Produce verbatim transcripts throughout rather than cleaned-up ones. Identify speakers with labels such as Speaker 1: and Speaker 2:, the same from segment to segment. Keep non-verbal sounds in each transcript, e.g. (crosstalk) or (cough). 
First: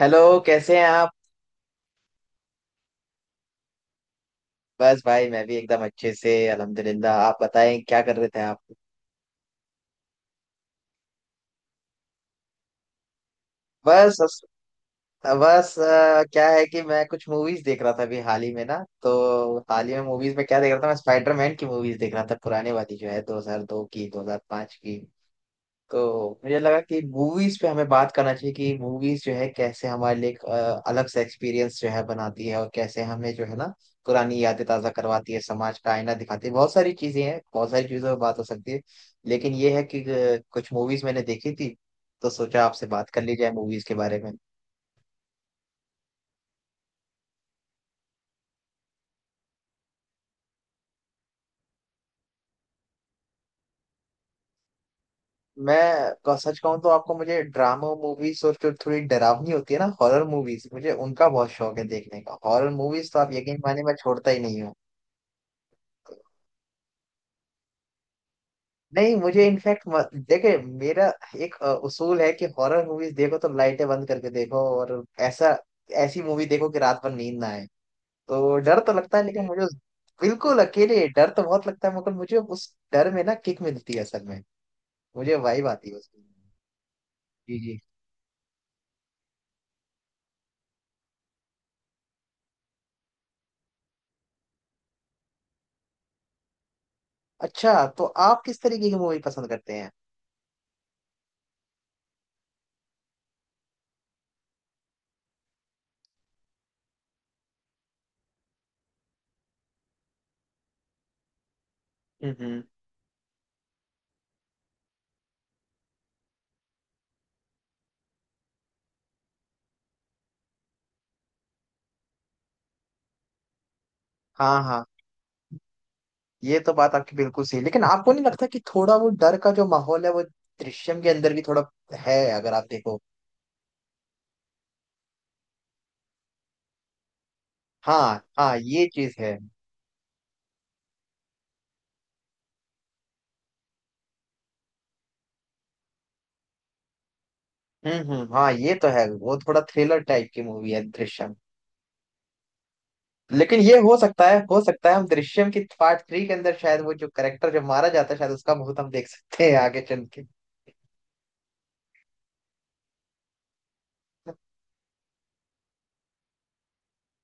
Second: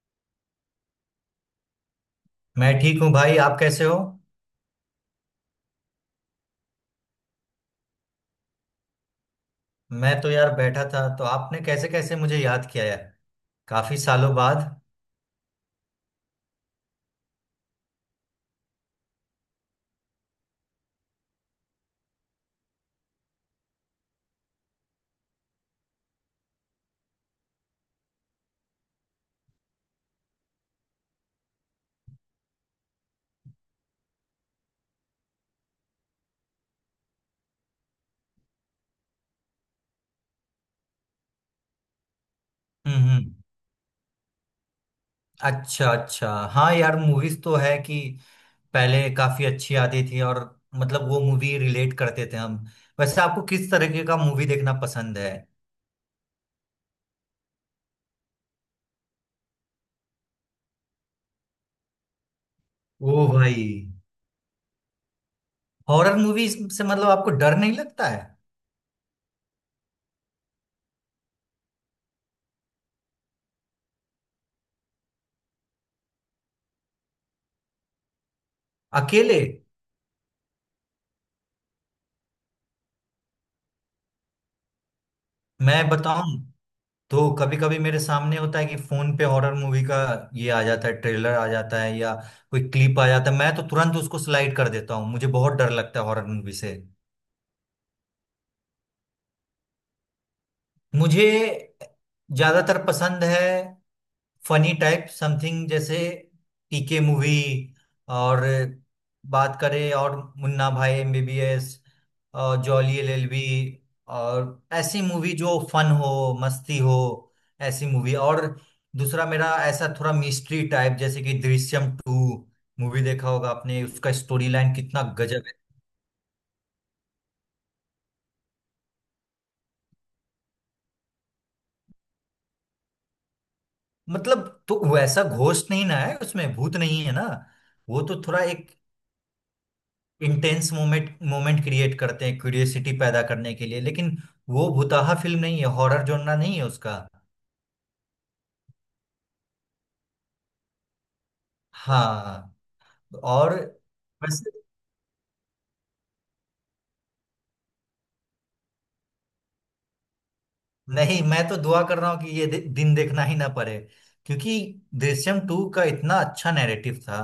Speaker 1: Hello. कैसे हैं आप
Speaker 2: मैं ठीक हूँ भाई। आप कैसे हो?
Speaker 1: बस भाई मैं भी एकदम अच्छे से अल्हम्दुलिल्लाह आप बताएं क्या कर रहे थे आप?
Speaker 2: मैं तो यार बैठा था। तो आपने कैसे कैसे मुझे याद किया यार, काफी
Speaker 1: बस
Speaker 2: सालों बाद।
Speaker 1: बस अ, क्या है कि मैं कुछ मूवीज देख रहा था अभी हाल ही में ना। तो हाल ही में मूवीज में क्या देख रहा था, मैं स्पाइडरमैन की मूवीज देख रहा था, पुराने वाली जो है दो हज़ार दो की दो हज़ार पांच की। तो मुझे लगा कि मूवीज पे हमें बात करना चाहिए कि मूवीज जो है कैसे हमारे लिए एक अ, अलग सा एक्सपीरियंस जो है बनाती है, और कैसे हमें जो है ना पुरानी यादें ताजा करवाती है, समाज का आईना दिखाती है। बहुत सारी चीजें हैं, बहुत सारी चीजों पर बात हो सकती है, लेकिन ये है कि अ, कुछ मूवीज मैंने देखी थी, तो सोचा आपसे
Speaker 2: हम्म,
Speaker 1: बात कर
Speaker 2: हम्म।
Speaker 1: ली जाए मूवीज के बारे में।
Speaker 2: अच्छा, अच्छा। हाँ यार, मूवीज तो है कि पहले काफी अच्छी आती थी, और मतलब वो मूवी रिलेट करते थे हम। वैसे आपको किस तरीके का मूवी देखना पसंद है?
Speaker 1: मैं क- सच कहूँ तो आपको मुझे ड्रामा मूवीज और जो थोड़ी डरावनी होती है ना हॉरर मूवीज, मुझे उनका बहुत शौक है देखने का। हॉरर मूवीज तो
Speaker 2: ओ
Speaker 1: आप यकीन
Speaker 2: भाई,
Speaker 1: मानिए मैं छोड़ता ही नहीं हूँ।
Speaker 2: हॉरर मूवी से मतलब आपको डर नहीं लगता है?
Speaker 1: नहीं, मुझे इनफैक्ट देखे मेरा एक अ, उसूल है कि हॉरर मूवीज देखो तो लाइटें बंद करके देखो, और ऐसा ऐसी मूवी देखो कि रात भर नींद ना आए। तो डर तो लगता है
Speaker 2: अकेले?
Speaker 1: लेकिन मुझे उस- बिल्कुल अकेले डर तो बहुत लगता है, मगर मुझे उस डर में ना किक मिलती है असल में, मुझे वाइब
Speaker 2: मैं
Speaker 1: आती है उसकी।
Speaker 2: बताऊं, तो कभी
Speaker 1: जी
Speaker 2: कभी
Speaker 1: जी।
Speaker 2: मेरे सामने होता है कि फोन पे हॉरर मूवी का ये आ जाता है, ट्रेलर आ जाता है या कोई क्लिप आ जाता है। मैं तो तुरंत उसको स्लाइड कर देता हूँ, मुझे बहुत डर लगता है हॉरर मूवी से।
Speaker 1: अच्छा, तो आप किस तरीके की मूवी पसंद करते हैं?
Speaker 2: मुझे ज्यादातर पसंद है फनी टाइप समथिंग, जैसे पी के मूवी, और बात करें और मुन्ना भाई एम बी बी एस,
Speaker 1: हम्म
Speaker 2: और
Speaker 1: हम्म।
Speaker 2: जॉली एल एल बी, और ऐसी मूवी जो फन हो, मस्ती हो, ऐसी मूवी। और दूसरा मेरा ऐसा थोड़ा मिस्ट्री टाइप, जैसे कि दृश्यम टू। मूवी देखा होगा आपने, उसका स्टोरी
Speaker 1: हाँ
Speaker 2: लाइन
Speaker 1: हाँ,
Speaker 2: कितना गजब है।
Speaker 1: ये तो बात आपकी बिल्कुल सही, लेकिन आपको नहीं लगता कि थोड़ा वो डर का जो माहौल है वो दृश्यम के अंदर भी थोड़ा है? अगर आप देखो।
Speaker 2: मतलब तो वैसा घोस्ट नहीं ना है उसमें, भूत नहीं है ना। वो
Speaker 1: हाँ
Speaker 2: तो थोड़ा
Speaker 1: हाँ,
Speaker 2: एक
Speaker 1: ये चीज है।
Speaker 2: इंटेंस मोमेंट मोमेंट क्रिएट करते हैं क्यूरियोसिटी पैदा करने के लिए, लेकिन वो भुताहा फिल्म नहीं है, हॉरर जोनरा नहीं है उसका।
Speaker 1: हम्म हम्म हाँ, ये तो है, वो थोड़ा थ्रिलर टाइप की मूवी है दृश्यम।
Speaker 2: हाँ। और
Speaker 1: लेकिन ये हो सकता है,
Speaker 2: बस
Speaker 1: हो सकता है हम दृश्यम की पार्ट थ्री के अंदर शायद वो जो करेक्टर जब मारा जाता है शायद उसका बहुत हम देख सकते हैं आगे चल के।
Speaker 2: नहीं, मैं तो दुआ कर रहा हूँ कि ये दि, दिन देखना ही ना पड़े। क्योंकि दृश्यम टू का इतना अच्छा नैरेटिव था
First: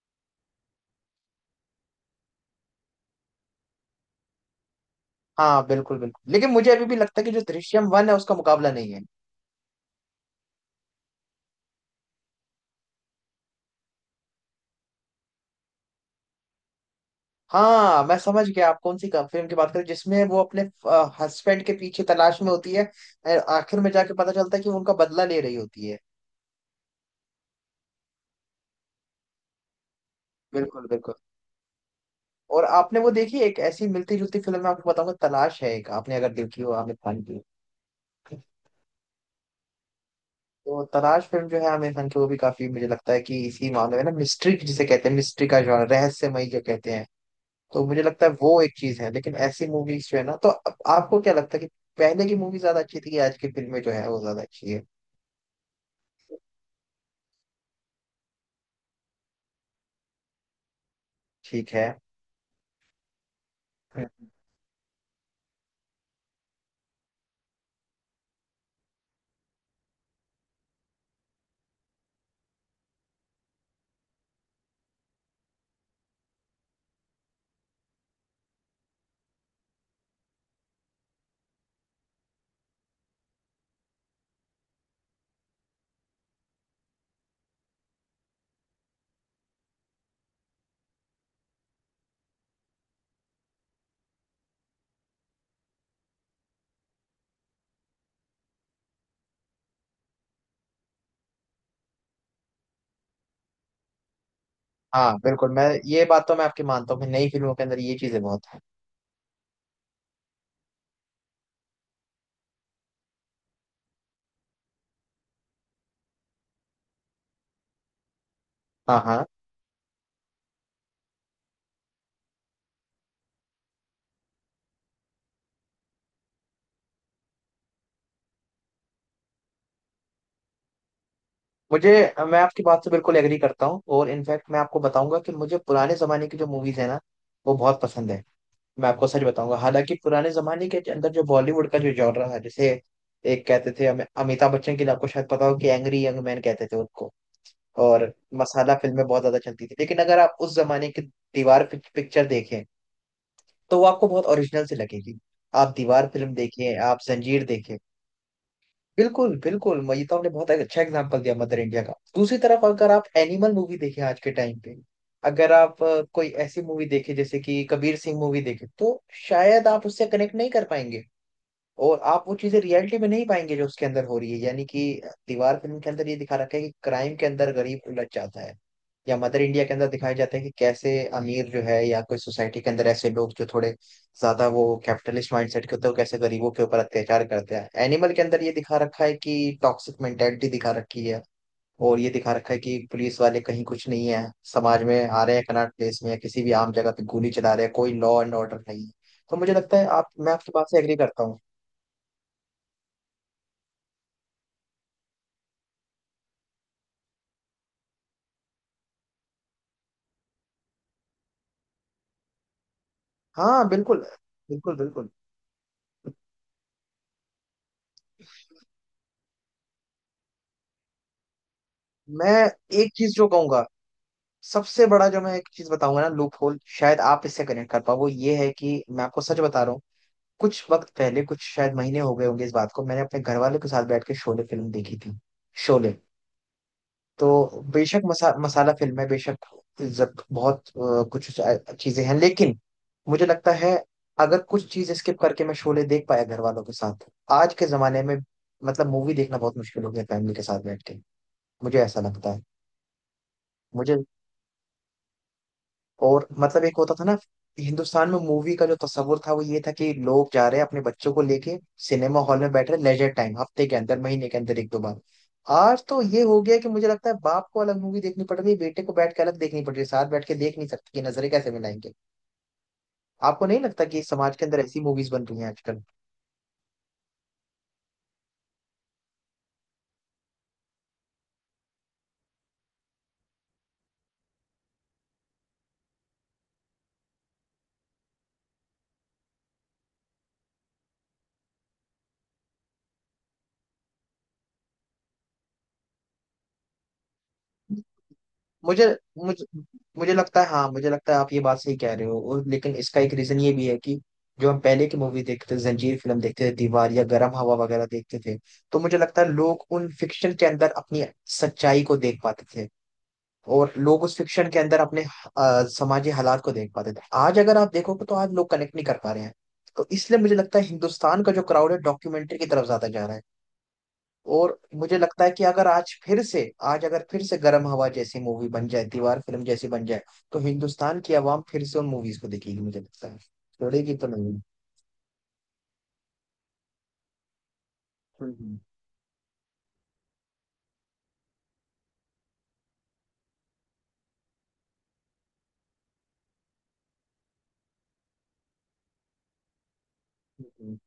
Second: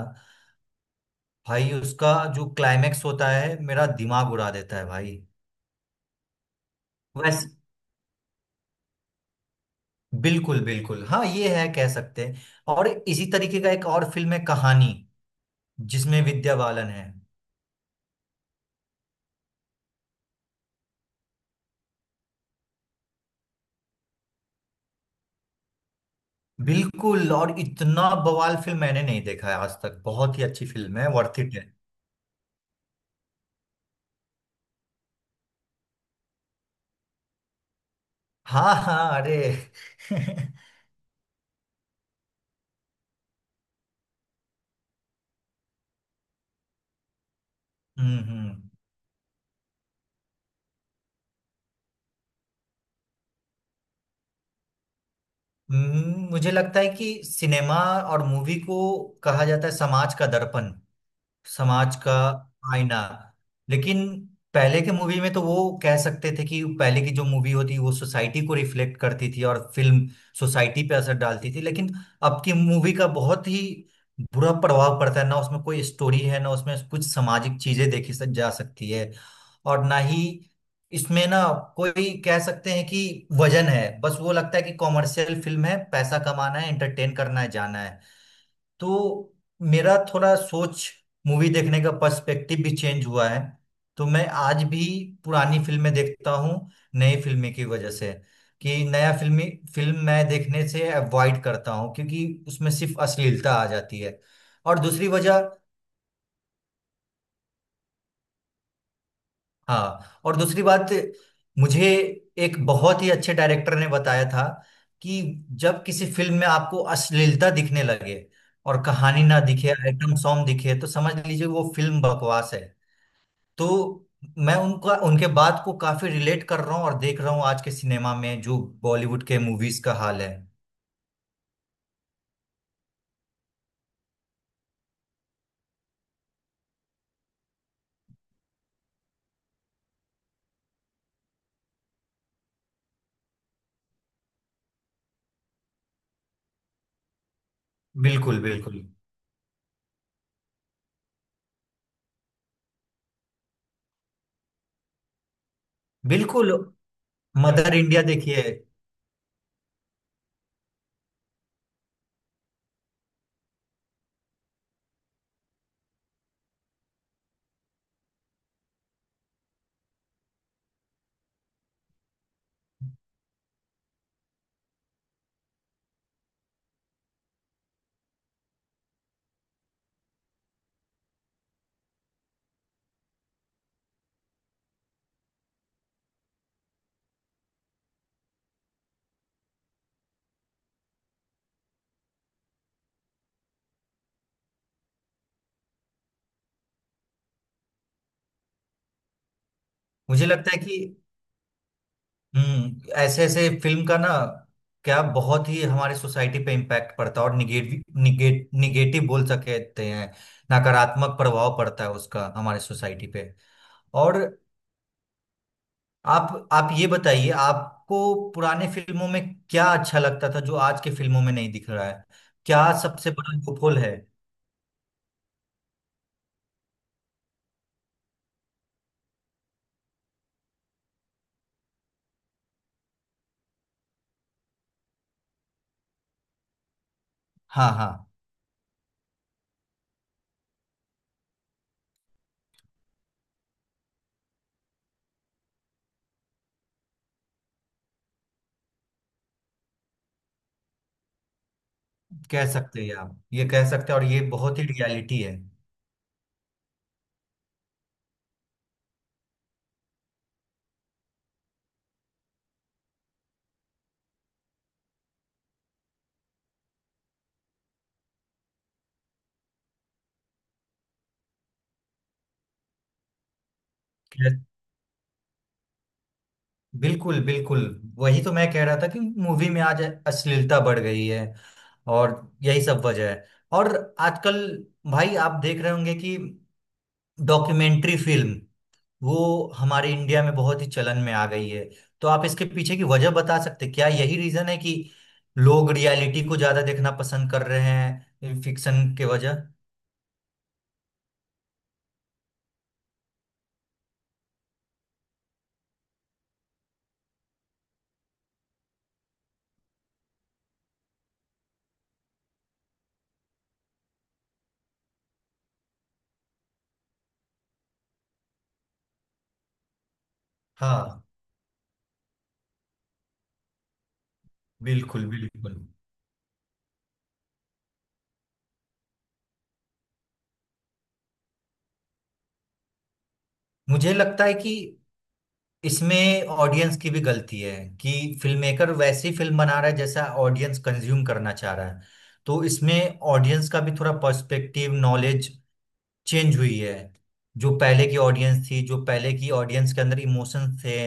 Speaker 2: भाई। उसका जो क्लाइमेक्स होता है, मेरा दिमाग उड़ा देता है भाई।
Speaker 1: हाँ बिल्कुल बिल्कुल, लेकिन मुझे अभी भी लगता है कि जो
Speaker 2: वैसे
Speaker 1: दृश्यम वन है उसका मुकाबला नहीं है।
Speaker 2: बिल्कुल बिल्कुल, हाँ ये है, कह सकते हैं। और इसी तरीके का एक और फिल्म है कहानी, जिसमें विद्या बालन है।
Speaker 1: हाँ, मैं समझ गया आप कौन सी फिल्म की बात करें, जिसमें वो अपने हस्बैंड के पीछे तलाश में होती है और आखिर में जाके पता चलता है कि वो उनका बदला ले रही होती है।
Speaker 2: बिल्कुल। और इतना बवाल फिल्म मैंने नहीं देखा है आज तक, बहुत ही अच्छी
Speaker 1: बिल्कुल
Speaker 2: फिल्म है,
Speaker 1: बिल्कुल।
Speaker 2: वर्थ इट है।
Speaker 1: और आपने वो देखी एक ऐसी मिलती जुलती फिल्म, मैं आपको बताऊंगा, तलाश है एक, आपने अगर देखी हो आमिर खान की।
Speaker 2: हाँ हाँ, अरे (laughs) हम्म,
Speaker 1: तो तलाश फिल्म जो है आमिर खान की, वो भी काफी मुझे लगता है कि इसी मामले में ना मिस्ट्री, जिसे कहते हैं मिस्ट्री का जॉनर, रहस्यमय जो कहते हैं। तो मुझे लगता है वो
Speaker 2: हम्म।
Speaker 1: एक चीज है, लेकिन ऐसी मूवीज जो है ना, तो अब आपको क्या लगता है कि पहले की मूवी ज्यादा अच्छी थी कि आज की फिल्में जो है वो ज्यादा अच्छी है?
Speaker 2: हम्म, मुझे लगता है कि सिनेमा और मूवी को कहा जाता है समाज का दर्पण,
Speaker 1: ठीक है।
Speaker 2: समाज का आईना। लेकिन
Speaker 1: हम्म।
Speaker 2: पहले के मूवी में तो वो कह सकते थे कि पहले की जो मूवी होती वो सोसाइटी को रिफ्लेक्ट करती थी, और फिल्म सोसाइटी पे असर डालती थी। लेकिन अब की मूवी का बहुत ही बुरा प्रभाव पड़ता है, ना उसमें कोई स्टोरी है, ना उसमें कुछ सामाजिक चीजें देखी सक- जा सकती है। और ना ही इसमें, ना कोई कह सकते हैं कि वजन है। बस वो लगता है कि कॉमर्शियल फिल्म है, पैसा कमाना है, एंटरटेन करना है, जाना है। तो मेरा थोड़ा सोच, मूवी देखने का पर्सपेक्टिव भी चेंज हुआ है। तो मैं आज भी पुरानी फिल्में देखता हूँ, नई फिल्में की वजह से, कि नया फिल्मी फिल्म मैं देखने से अवॉइड करता हूँ, क्योंकि उसमें सिर्फ अश्लीलता आ जाती है। और दूसरी
Speaker 1: हाँ
Speaker 2: वजह,
Speaker 1: बिल्कुल, मैं ये बात तो मैं आपकी मानता हूँ कि नई फिल्मों के अंदर ये चीजें बहुत है।
Speaker 2: हाँ, और दूसरी बात, मुझे एक बहुत ही अच्छे डायरेक्टर ने बताया था कि जब किसी फिल्म में आपको अश्लीलता दिखने लगे और
Speaker 1: हाँ
Speaker 2: कहानी
Speaker 1: हाँ।
Speaker 2: ना दिखे, आइटम सॉन्ग दिखे, तो समझ लीजिए वो फिल्म बकवास है। तो मैं उनका उनके बात को काफी रिलेट कर रहा हूँ, और देख रहा हूँ आज के सिनेमा में जो बॉलीवुड के मूवीज का हाल है।
Speaker 1: मुझे मैं आपकी बात से बिल्कुल एग्री करता हूँ, और इनफैक्ट मैं आपको बताऊंगा कि मुझे पुराने जमाने की जो मूवीज है ना वो बहुत पसंद है। मैं आपको सच बताऊंगा, हालांकि पुराने जमाने के अंदर जो बॉलीवुड का जो जॉनरा है जैसे एक कहते थे हमें अमिताभ बच्चन के लिए, आपको शायद पता हो कि एंग्री यंग मैन कहते थे उनको। और
Speaker 2: बिल्कुल,
Speaker 1: मसाला
Speaker 2: बिल्कुल
Speaker 1: फिल्में बहुत ज्यादा चलती थी, लेकिन अगर आप उस जमाने की दीवार पिक्चर देखें तो वो आपको बहुत ओरिजिनल से लगेगी। आप दीवार फिल्म
Speaker 2: बिल्कुल,
Speaker 1: देखें, आप जंजीर
Speaker 2: मदर
Speaker 1: देखें।
Speaker 2: इंडिया देखिए।
Speaker 1: बिल्कुल बिल्कुल, मैं ये तो आपने बहुत अच्छा एग्जांपल दिया मदर इंडिया का। दूसरी तरफ अगर आप एनिमल मूवी देखें आज के टाइम पे, अगर आप अ, कोई ऐसी मूवी देखें जैसे कि कबीर सिंह मूवी देखें, तो शायद आप उससे कनेक्ट नहीं कर पाएंगे, और आप वो चीजें रियलिटी में नहीं पाएंगे जो उसके अंदर हो रही है। यानी कि दीवार फिल्म के अंदर ये दिखा रखा है कि क्राइम के अंदर गरीब उलझ जाता है, या मदर इंडिया के अंदर दिखाया जाता है कि कैसे अमीर जो है या कोई सोसाइटी के अंदर ऐसे लोग जो थोड़े ज्यादा वो कैपिटलिस्ट माइंडसेट के होते हैं, वो कैसे गरीबों के ऊपर अत्याचार करते हैं। एनिमल के अंदर ये दिखा रखा है कि टॉक्सिक मेंटेलिटी दिखा रखी है, और ये दिखा रखा है कि पुलिस वाले कहीं कुछ नहीं है, समाज में आ रहे हैं, कनॉट प्लेस में या किसी भी आम जगह पे गोली चला रहे हैं, कोई लॉ एंड ऑर्डर नहीं है। तो मुझे लगता है आप,
Speaker 2: मुझे
Speaker 1: मैं
Speaker 2: लगता
Speaker 1: आपकी
Speaker 2: है
Speaker 1: बात
Speaker 2: कि
Speaker 1: से एग्री करता हूँ।
Speaker 2: हम्म ऐसे ऐसे फिल्म का ना क्या बहुत ही हमारे सोसाइटी पे इम्पैक्ट पड़ता है, और निगेटिव निगेट, निगेटिव बोल सकते हैं। नकारात्मक प्रभाव पड़ता है उसका हमारे सोसाइटी पे।
Speaker 1: हाँ बिल्कुल
Speaker 2: और
Speaker 1: बिल्कुल बिल्कुल
Speaker 2: आप आप ये बताइए, आपको पुराने फिल्मों में क्या अच्छा लगता था जो आज के फिल्मों में नहीं दिख रहा है?
Speaker 1: मैं
Speaker 2: क्या
Speaker 1: एक
Speaker 2: सबसे
Speaker 1: चीज जो
Speaker 2: बड़ा
Speaker 1: कहूंगा,
Speaker 2: लूपहोल है?
Speaker 1: सबसे बड़ा जो मैं एक चीज बताऊंगा ना, लूप होल शायद आप इससे कनेक्ट कर पाओ, वो ये है कि मैं आपको सच बता रहा हूँ, कुछ वक्त पहले, कुछ शायद महीने हो गए होंगे इस बात को, मैंने अपने घर वालों के साथ बैठ के शोले फिल्म देखी थी। शोले तो
Speaker 2: हाँ हाँ,
Speaker 1: बेशक मसा, मसाला फिल्म है बेशक। जब बहुत अ, कुछ चीजें हैं, लेकिन मुझे लगता है अगर कुछ चीज स्किप करके मैं शोले देख पाया घर वालों के साथ। आज के जमाने में मतलब मूवी देखना बहुत मुश्किल हो गया फैमिली के साथ बैठ के, मुझे ऐसा लगता है।
Speaker 2: कह सकते हैं आप, ये कह सकते
Speaker 1: मुझे
Speaker 2: हैं, और ये बहुत ही रियलिटी है।
Speaker 1: और मतलब एक होता था ना, हिंदुस्तान में मूवी का जो तस्वुर था वो ये था कि लोग जा रहे हैं अपने बच्चों को लेके सिनेमा हॉल में बैठ रहे, लेजर टाइम हफ्ते के अंदर महीने के अंदर एक दो बार। आज तो ये हो गया कि मुझे लगता है बाप को अलग मूवी देखनी पड़ रही है, बेटे को बैठ के अलग देखनी पड़ रही है, साथ बैठ के देख नहीं सकते कि नजरें कैसे मिलाएंगे। आपको नहीं लगता कि समाज
Speaker 2: कह-
Speaker 1: के अंदर ऐसी मूवीज बन रही हैं आजकल?
Speaker 2: बिल्कुल बिल्कुल, वही तो मैं कह रहा था कि मूवी में आज अश्लीलता बढ़ गई है। और यही सब वजह है। और आजकल भाई, आप देख रहे होंगे कि डॉक्यूमेंट्री फिल्म वो हमारे इंडिया में बहुत ही चलन में आ गई है। तो आप इसके पीछे की वजह बता सकते हैं? क्या यही रीजन है कि लोग रियलिटी को ज्यादा देखना पसंद कर रहे हैं
Speaker 1: मुझे
Speaker 2: फिक्शन के वजह?
Speaker 1: मुझे मुझे लगता है, हाँ मुझे लगता है आप ये बात सही कह रहे हो, और लेकिन इसका एक रीजन ये भी है कि जो हम पहले की मूवी देखते थे, जंजीर फिल्म देखते थे, दीवार या गरम हवा वगैरह देखते थे, तो मुझे लगता है लोग उन फिक्शन के अंदर अपनी सच्चाई को देख पाते थे, और लोग उस फिक्शन के अंदर अपने अ, सामाजिक हालात को देख पाते थे। आज अगर आप देखोगे तो आज लोग कनेक्ट नहीं कर पा रहे हैं, तो इसलिए मुझे लगता है
Speaker 2: हाँ
Speaker 1: हिंदुस्तान का जो क्राउड है डॉक्यूमेंट्री की तरफ ज्यादा जा रहा है। और मुझे
Speaker 2: बिल्कुल
Speaker 1: लगता है
Speaker 2: बिल्कुल।
Speaker 1: कि अगर आज फिर से, आज अगर फिर से गर्म हवा जैसी मूवी बन जाए, दीवार फिल्म जैसी बन जाए, तो हिंदुस्तान की आवाम फिर से उन मूवीज को देखेगी, मुझे लगता है
Speaker 2: मुझे
Speaker 1: छोड़ेगी तो
Speaker 2: लगता है
Speaker 1: नहीं।
Speaker 2: कि इसमें ऑडियंस की भी गलती है, कि
Speaker 1: हम्म
Speaker 2: फिल्म
Speaker 1: हम्म,
Speaker 2: मेकर वैसी फिल्म बना रहा है जैसा ऑडियंस कंज्यूम करना चाह रहा है। तो इसमें ऑडियंस का भी थोड़ा पर्सपेक्टिव, नॉलेज चेंज हुई है। जो पहले की ऑडियंस थी, जो पहले की ऑडियंस के अंदर इमोशंस
Speaker 1: हम्म,
Speaker 2: थे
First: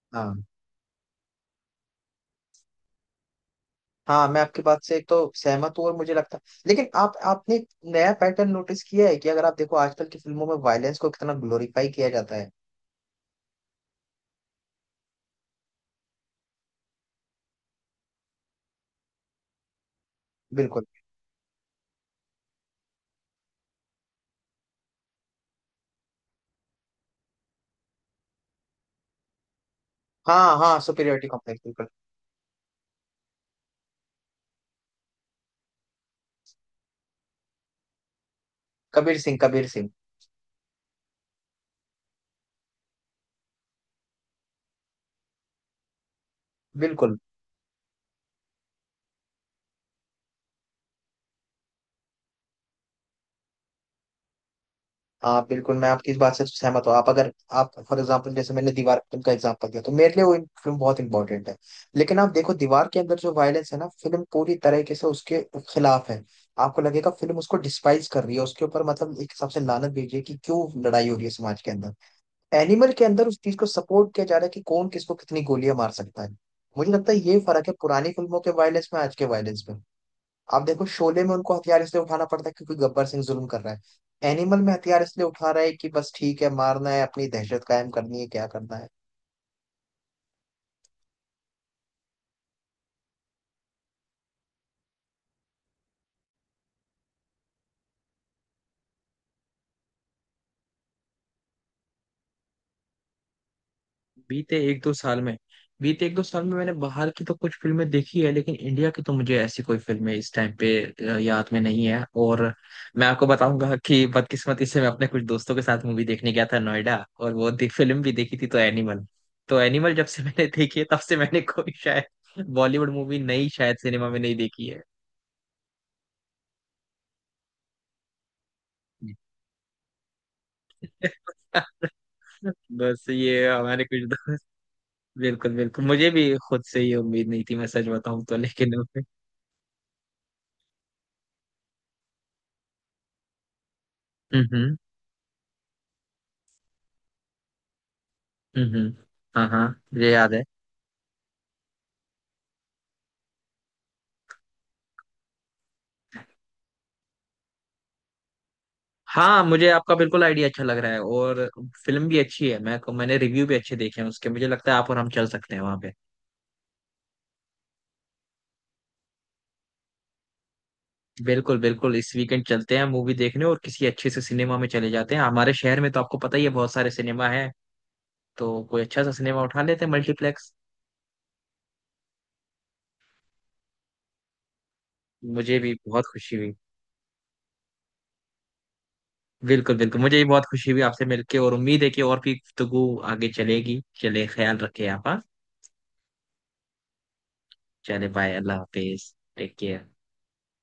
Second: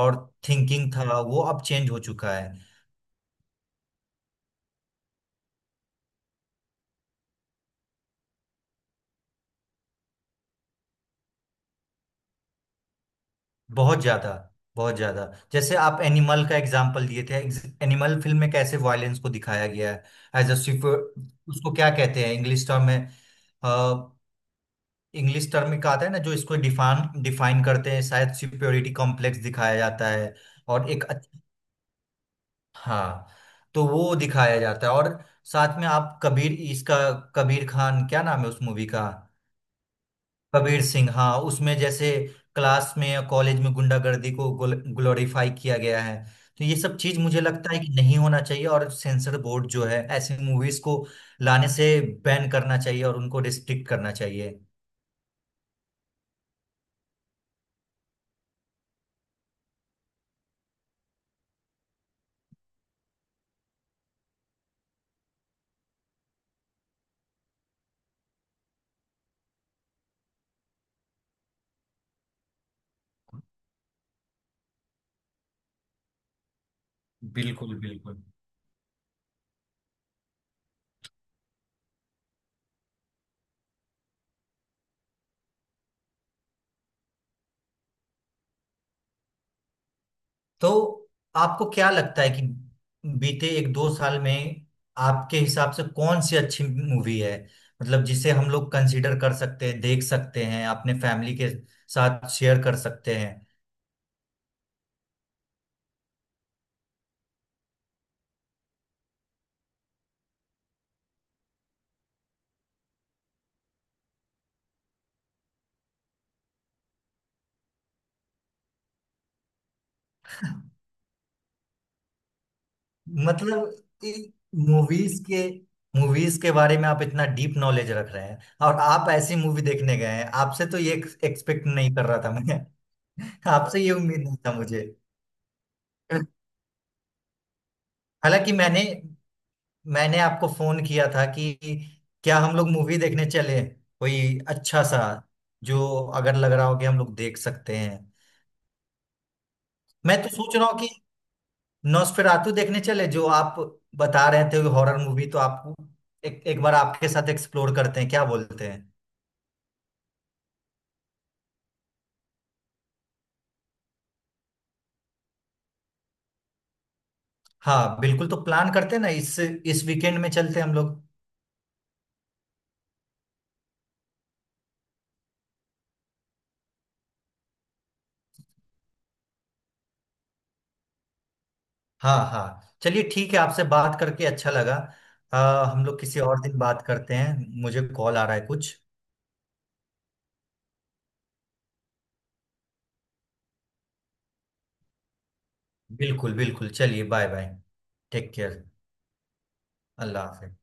Speaker 2: और
Speaker 1: हाँ
Speaker 2: थिंकिंग था, वो अब चेंज हो चुका है।
Speaker 1: हाँ, मैं आपकी बात से एक तो सहमत हूँ, और मुझे लगता है लेकिन आप, आपने एक नया पैटर्न नोटिस किया है कि अगर आप देखो आजकल की फिल्मों में वायलेंस को कितना ग्लोरीफाई किया जाता है।
Speaker 2: बहुत ज्यादा, बहुत ज्यादा। जैसे आप एनिमल का एग्जाम्पल दिए थे, एनिमल फिल्म में कैसे वायलेंस को दिखाया गया है एज अ,
Speaker 1: बिल्कुल।
Speaker 2: उसको क्या कहते हैं इंग्लिश टर्म में? इंग्लिश टर्म का आता है ना जो इसको डिफाइन डिफाइन करते हैं, शायद सुपेरियोरिटी कॉम्प्लेक्स दिखाया जाता है।
Speaker 1: हाँ हाँ,
Speaker 2: और एक
Speaker 1: सुपीरियरिटी
Speaker 2: अच्छा,
Speaker 1: कॉम्प्लेक्स, बिल्कुल।
Speaker 2: हाँ, तो वो दिखाया जाता है। और साथ में आप कबीर इसका, कबीर खान, क्या नाम है उस मूवी का?
Speaker 1: कबीर सिंह, कबीर सिंह।
Speaker 2: कबीर सिंह हाँ, उसमें जैसे क्लास में या कॉलेज में गुंडागर्दी को ग्लोरीफाई किया गया है। तो ये सब
Speaker 1: बिल्कुल।
Speaker 2: चीज मुझे लगता है कि नहीं होना चाहिए, और सेंसर बोर्ड जो है ऐसी मूवीज को लाने से बैन करना चाहिए, और उनको रिस्ट्रिक्ट करना चाहिए।
Speaker 1: हाँ बिल्कुल, मैं आपकी इस बात से सहमत हूँ। आप अगर, आप फॉर एग्जांपल जैसे मैंने दीवार फिल्म का एग्जांपल दिया, तो मेरे लिए वो फिल्म बहुत इंपॉर्टेंट है, लेकिन आप देखो दीवार के अंदर जो वायलेंस है ना, फिल्म पूरी तरीके से उसके खिलाफ है। आपको लगेगा फिल्म उसको डिस्पाइज कर रही है उसके ऊपर, मतलब एक हिसाब से लानत भेज रही है कि क्यों लड़ाई हो रही है समाज के अंदर। एनिमल के अंदर उस चीज को सपोर्ट किया जा रहा है कि कौन किसको कितनी गोलियां मार सकता है। मुझे लगता है ये फर्क है
Speaker 2: बिल्कुल
Speaker 1: पुरानी
Speaker 2: बिल्कुल।
Speaker 1: फिल्मों के वायलेंस में आज के वायलेंस में। आप देखो शोले में उनको हथियार इसलिए उठाना पड़ता है क्योंकि गब्बर सिंह जुल्म कर रहा है, एनिमल में हथियार इसलिए उठा रहा है कि बस ठीक है मारना है, अपनी दहशत कायम करनी है, क्या करना है।
Speaker 2: तो आपको क्या लगता है कि बीते एक दो साल में आपके हिसाब से कौन सी अच्छी मूवी है, मतलब जिसे हम लोग कंसीडर कर सकते हैं, देख सकते हैं अपने फैमिली के साथ, शेयर कर सकते हैं?
Speaker 1: बीते एक दो साल में बीते एक दो साल में मैंने बाहर की तो कुछ फिल्में देखी है, लेकिन इंडिया की तो मुझे ऐसी कोई फिल्में इस टाइम पे अ, याद में नहीं है। और मैं आपको बताऊंगा कि बदकिस्मती से मैं अपने कुछ दोस्तों के साथ मूवी देखने गया था नोएडा, और वो दे, फिल्म भी देखी थी तो एनिमल, तो एनिमल जब से मैंने (laughs) देखी है तब से मैंने कोई शायद बॉलीवुड मूवी नई शायद
Speaker 2: मतलब
Speaker 1: सिनेमा में नहीं देखी है।
Speaker 2: मूवीज के मूवीज के बारे में आप इतना डीप नॉलेज रख रहे हैं, और आप ऐसी मूवी देखने गए हैं, आपसे तो ये एक्सपेक्ट नहीं कर रहा था मैं।
Speaker 1: बस ये
Speaker 2: (laughs) आपसे
Speaker 1: हमारे
Speaker 2: ये
Speaker 1: कुछ
Speaker 2: उम्मीद नहीं
Speaker 1: दोस्त।
Speaker 2: था मुझे।
Speaker 1: (laughs) बिल्कुल बिल्कुल, मुझे भी खुद से ये उम्मीद नहीं थी मैं सच बताऊं तो,
Speaker 2: हालांकि
Speaker 1: लेकिन
Speaker 2: मैंने
Speaker 1: ओके।
Speaker 2: मैंने आपको फोन किया था कि क्या हम लोग मूवी देखने चले, कोई
Speaker 1: हम्म
Speaker 2: अच्छा सा, जो अगर लग रहा हो कि हम लोग देख सकते हैं।
Speaker 1: हम्म हम्म, हाँ हाँ, ये
Speaker 2: मैं तो
Speaker 1: याद है।
Speaker 2: सोच रहा हूँ कि नॉस्फेरातु देखने चले, जो आप बता रहे थे हॉरर मूवी तो आपको, एक एक बार आपके साथ एक्सप्लोर करते हैं। क्या बोलते हैं?
Speaker 1: हाँ, मुझे आपका बिल्कुल आइडिया अच्छा लग रहा है, और फिल्म भी अच्छी है। मैं मैंने रिव्यू भी अच्छे देखे हैं उसके, मुझे लगता है आप और हम चल सकते हैं वहाँ पे।
Speaker 2: हाँ बिल्कुल, तो प्लान करते हैं ना, इस इस वीकेंड में चलते हैं हम लोग।
Speaker 1: बिल्कुल बिल्कुल, इस वीकेंड चलते हैं मूवी देखने और किसी अच्छे से सिनेमा में चले जाते हैं। हमारे शहर में तो आपको पता ही है बहुत सारे सिनेमा है, तो कोई अच्छा सा सिनेमा उठा लेते हैं, मल्टीप्लेक्स।
Speaker 2: हाँ हाँ चलिए, ठीक है, आपसे बात करके अच्छा लगा।
Speaker 1: मुझे
Speaker 2: आ,
Speaker 1: भी
Speaker 2: हम लोग
Speaker 1: बहुत
Speaker 2: किसी
Speaker 1: खुशी
Speaker 2: और
Speaker 1: हुई।
Speaker 2: दिन बात करते हैं, मुझे कॉल आ रहा है कुछ।
Speaker 1: बिल्कुल बिल्कुल, मुझे भी बहुत खुशी हुई आपसे मिलके, और उम्मीद है कि और भी गुफ्तगू आगे चलेगी। चले, ख्याल रखे आप, हाँ?
Speaker 2: बिल्कुल बिल्कुल चलिए, बाय बाय,
Speaker 1: चले,
Speaker 2: टेक
Speaker 1: बाय, अल्लाह
Speaker 2: केयर,
Speaker 1: हाफिज, टेक केयर।
Speaker 2: अल्लाह हाफिज।